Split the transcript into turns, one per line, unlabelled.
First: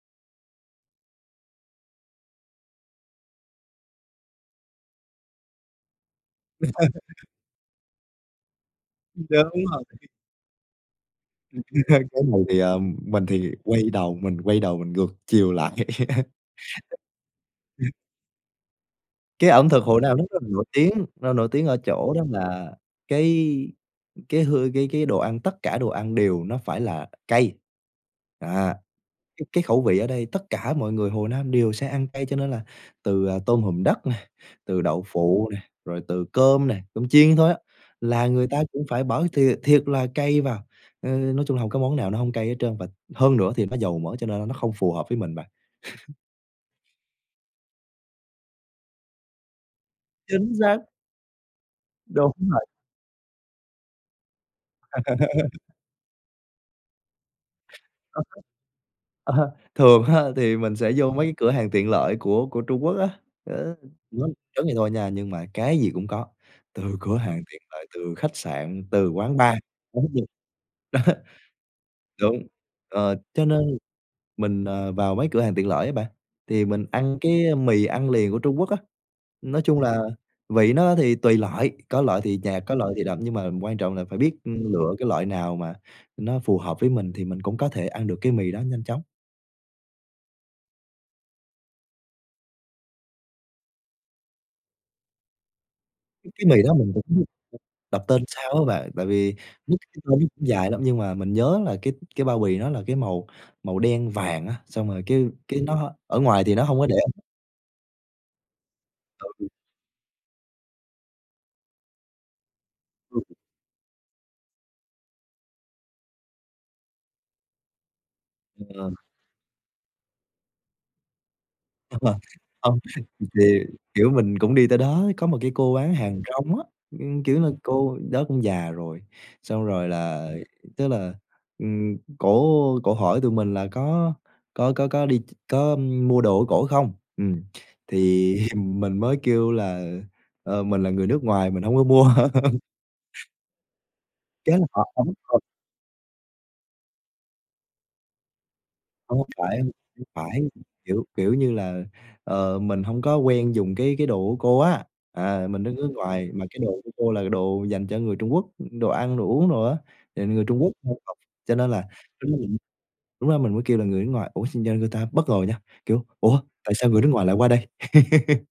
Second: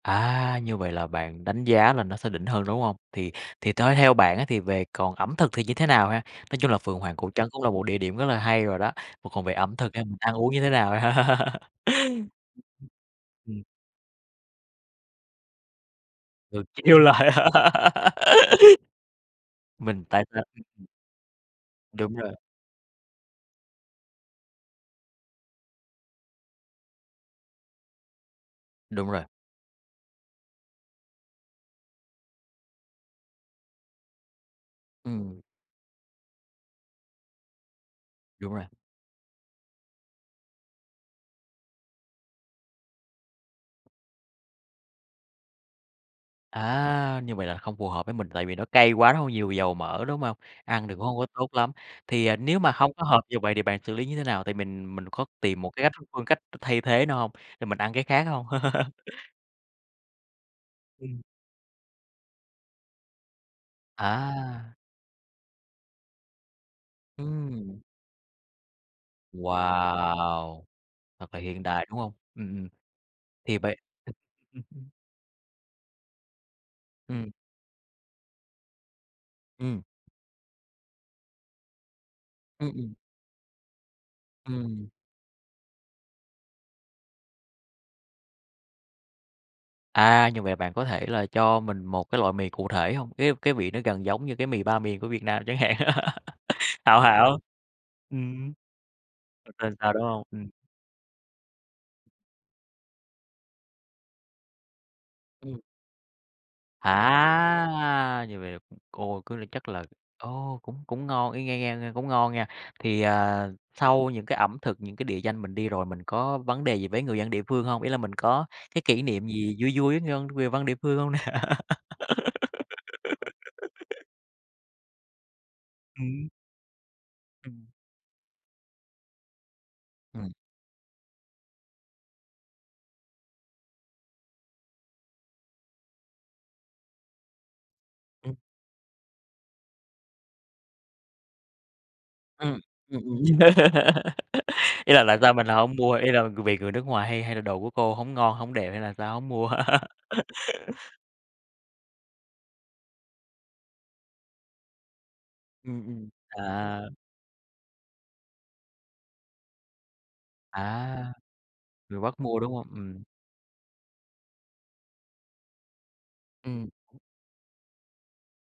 À. Như vậy là bạn đánh giá là nó sẽ đỉnh hơn, đúng hông? Thì thì thế theo bạn á thì về còn ẩm thực thì như thế nào ha? Nói chung là Phượng Hoàng Cổ Trấn cũng là một địa điểm rất là hay rồi đó,
Đúng
mà còn về ẩm
rồi.
thực em mình ăn uống như thế nào.
Cái này thì, à, mình thì
Ừm.
quay đầu, mình quay đầu mình ngược chiều lại.
Rồi kêu lại
Cái ẩm thực Hồ
Mình
Nam
tại
nó rất
sao
là
ưm,
nổi
ừm.
tiếng, nó nổi tiếng ở chỗ
Đúng
đó
rồi.
là cái cái hư cái cái đồ ăn, tất cả đồ ăn đều nó phải là cay. À!
Đúng rồi.
Cái cái khẩu vị ở đây tất cả mọi người Hồ Nam đều sẽ ăn cay, cho nên là từ, à, tôm hùm đất nè, từ đậu
Ừm.
phụ nè, rồi từ cơm nè, cơm chiên thôi á, là người
Đúng
ta
rồi.
cũng phải bỏ thiệt thiệt là cay vào, ờ, nói chung hổng có món nào nó hông cay hết trơn, và hơn nữa thì nó dầu mỡ, cho nên nó không phù hợp với mình bạn.
À, như vậy là không phù hợp với mình, tại vì nó cay quá nó hơi nhiều dầu mỡ, đúng hông?
Chính xác.
Ăn thì cũng hông có tốt lắm. Thì,
Đúng
ờ, nếu
rồi.
mà hông có hợp như vậy thì bạn xử lý như thế nào? Tại mình mình có tìm một cái cách th phương cách thay thế nào hông? Thì mình ăn cái
À
khác
há.
hông?
À ha, thường ha thì mình sẽ vô
Ừm.
mấy cái cửa hàng tiện lợi của của Trung Quốc á, ơ, [unintelligible] giống vậy
À!
thôi nha, nhưng mà cái gì cũng có, từ cửa hàng tiện
Ừm.
lợi, từ khách sạn, từ quán bar [unintelligible]
Wow.
đó.
Thật là hiện đại, đúng hông?
Đúng.
Ừm, ừm.
Ờ, cho
Thì vậy
nên
ừm
mình,
hưm.
ờ, vào mấy cửa hàng tiện lợi á bạn, thì mình ăn
Ừm.
cái, a, mì ăn liền của Trung Quốc á, nói chung
Ừm.
là à vị nó thì tùy loại, có loại thì nhạt,
Ừm,
có loại
ừm.
thì đậm nhưng mà quan trọng là phải biết
Ừm.
lựa cái loại nào mà nó phù hợp với mình thì mình cũng có thể ăn được cái mì đó nhanh chóng.
À, như vậy bạn có thể là cho mình một cái loại mì cụ thể hông? Cái cái vị nó gần giống như cái mì Ba Miền của Việt Nam chẳng hạn
Cái mì đó mình
Hảo
cũng
Hảo.
đọc tên sao
Ừm.
á bạn, tại vì
Rồi tên
tên
sao đúng
nó cũng
hông? Ừm.
dài lắm, nhưng mà mình nhớ là cái cái bao bì nó là cái màu màu đen vàng á, xong rồi cái cái
Ừm.
nó ở ngoài thì nó hông có để.
À, như vậy là cũng, ô, cứ là
Ừ.
chắc là, ô, cũng cũng ngon y nghe nghe nghe cũng ngon nha. Thì,
Ừm.
ờ, sau những cái ẩm thực, những cái địa danh mình đi rồi mình có vấn đề gì với người dân địa phương hông? Ý là mình có cái
Ờ.
kỷ niệm gì vui vui người văn người văn địa phương hông nè?
Thật là hông, thì kiểu, mình cũng đi tới đó, có một cái cô bán hàng
Ừm.
rong á, ưm, kiểu nà,
Ừm.
cô đó cũng già rồi, xong rồi là
Ừm.
tức là, ừm, cổ cổ hỏi tụi mình là có có có có đi ch có mua đồ của cổ không? Ừm, thì
Ừm.
mình mới kêu là, ờ, mình là người nước ngoài mình hông có mua.
Ừm, ừm, ừm.
Cái là họ
Ý là
ấn
tại sao
thôi.
mình là hổng mua? Ý là c vì người nước ngoài hay hay là đồ của cô hổng ngon, hổng đẹp hay là sao
Hông có
hổng mua?
phải, phải, kiểu, kiểu như là, ờ, mình hông có quen dùng cái cái đồ của cô á. À, mình đang
Ừm,
nước
ừm.
ngoài mà cái đồ
À.
của cô là đồ dành cho người Trung Quốc, đồ ăn đồ uống đồ á, thì người Trung Quốc h
À!
học cho nên là
Người Bắc
tính là
mua, đúng
mình
hông? Ừm.
lúc đó mình mới kêu là người nước ngoài, ủa, xong ra người ta bất ngờ nha, kiểu, "Ủa,
Ừm.
tại sao người nước ngoài lại qua đây?"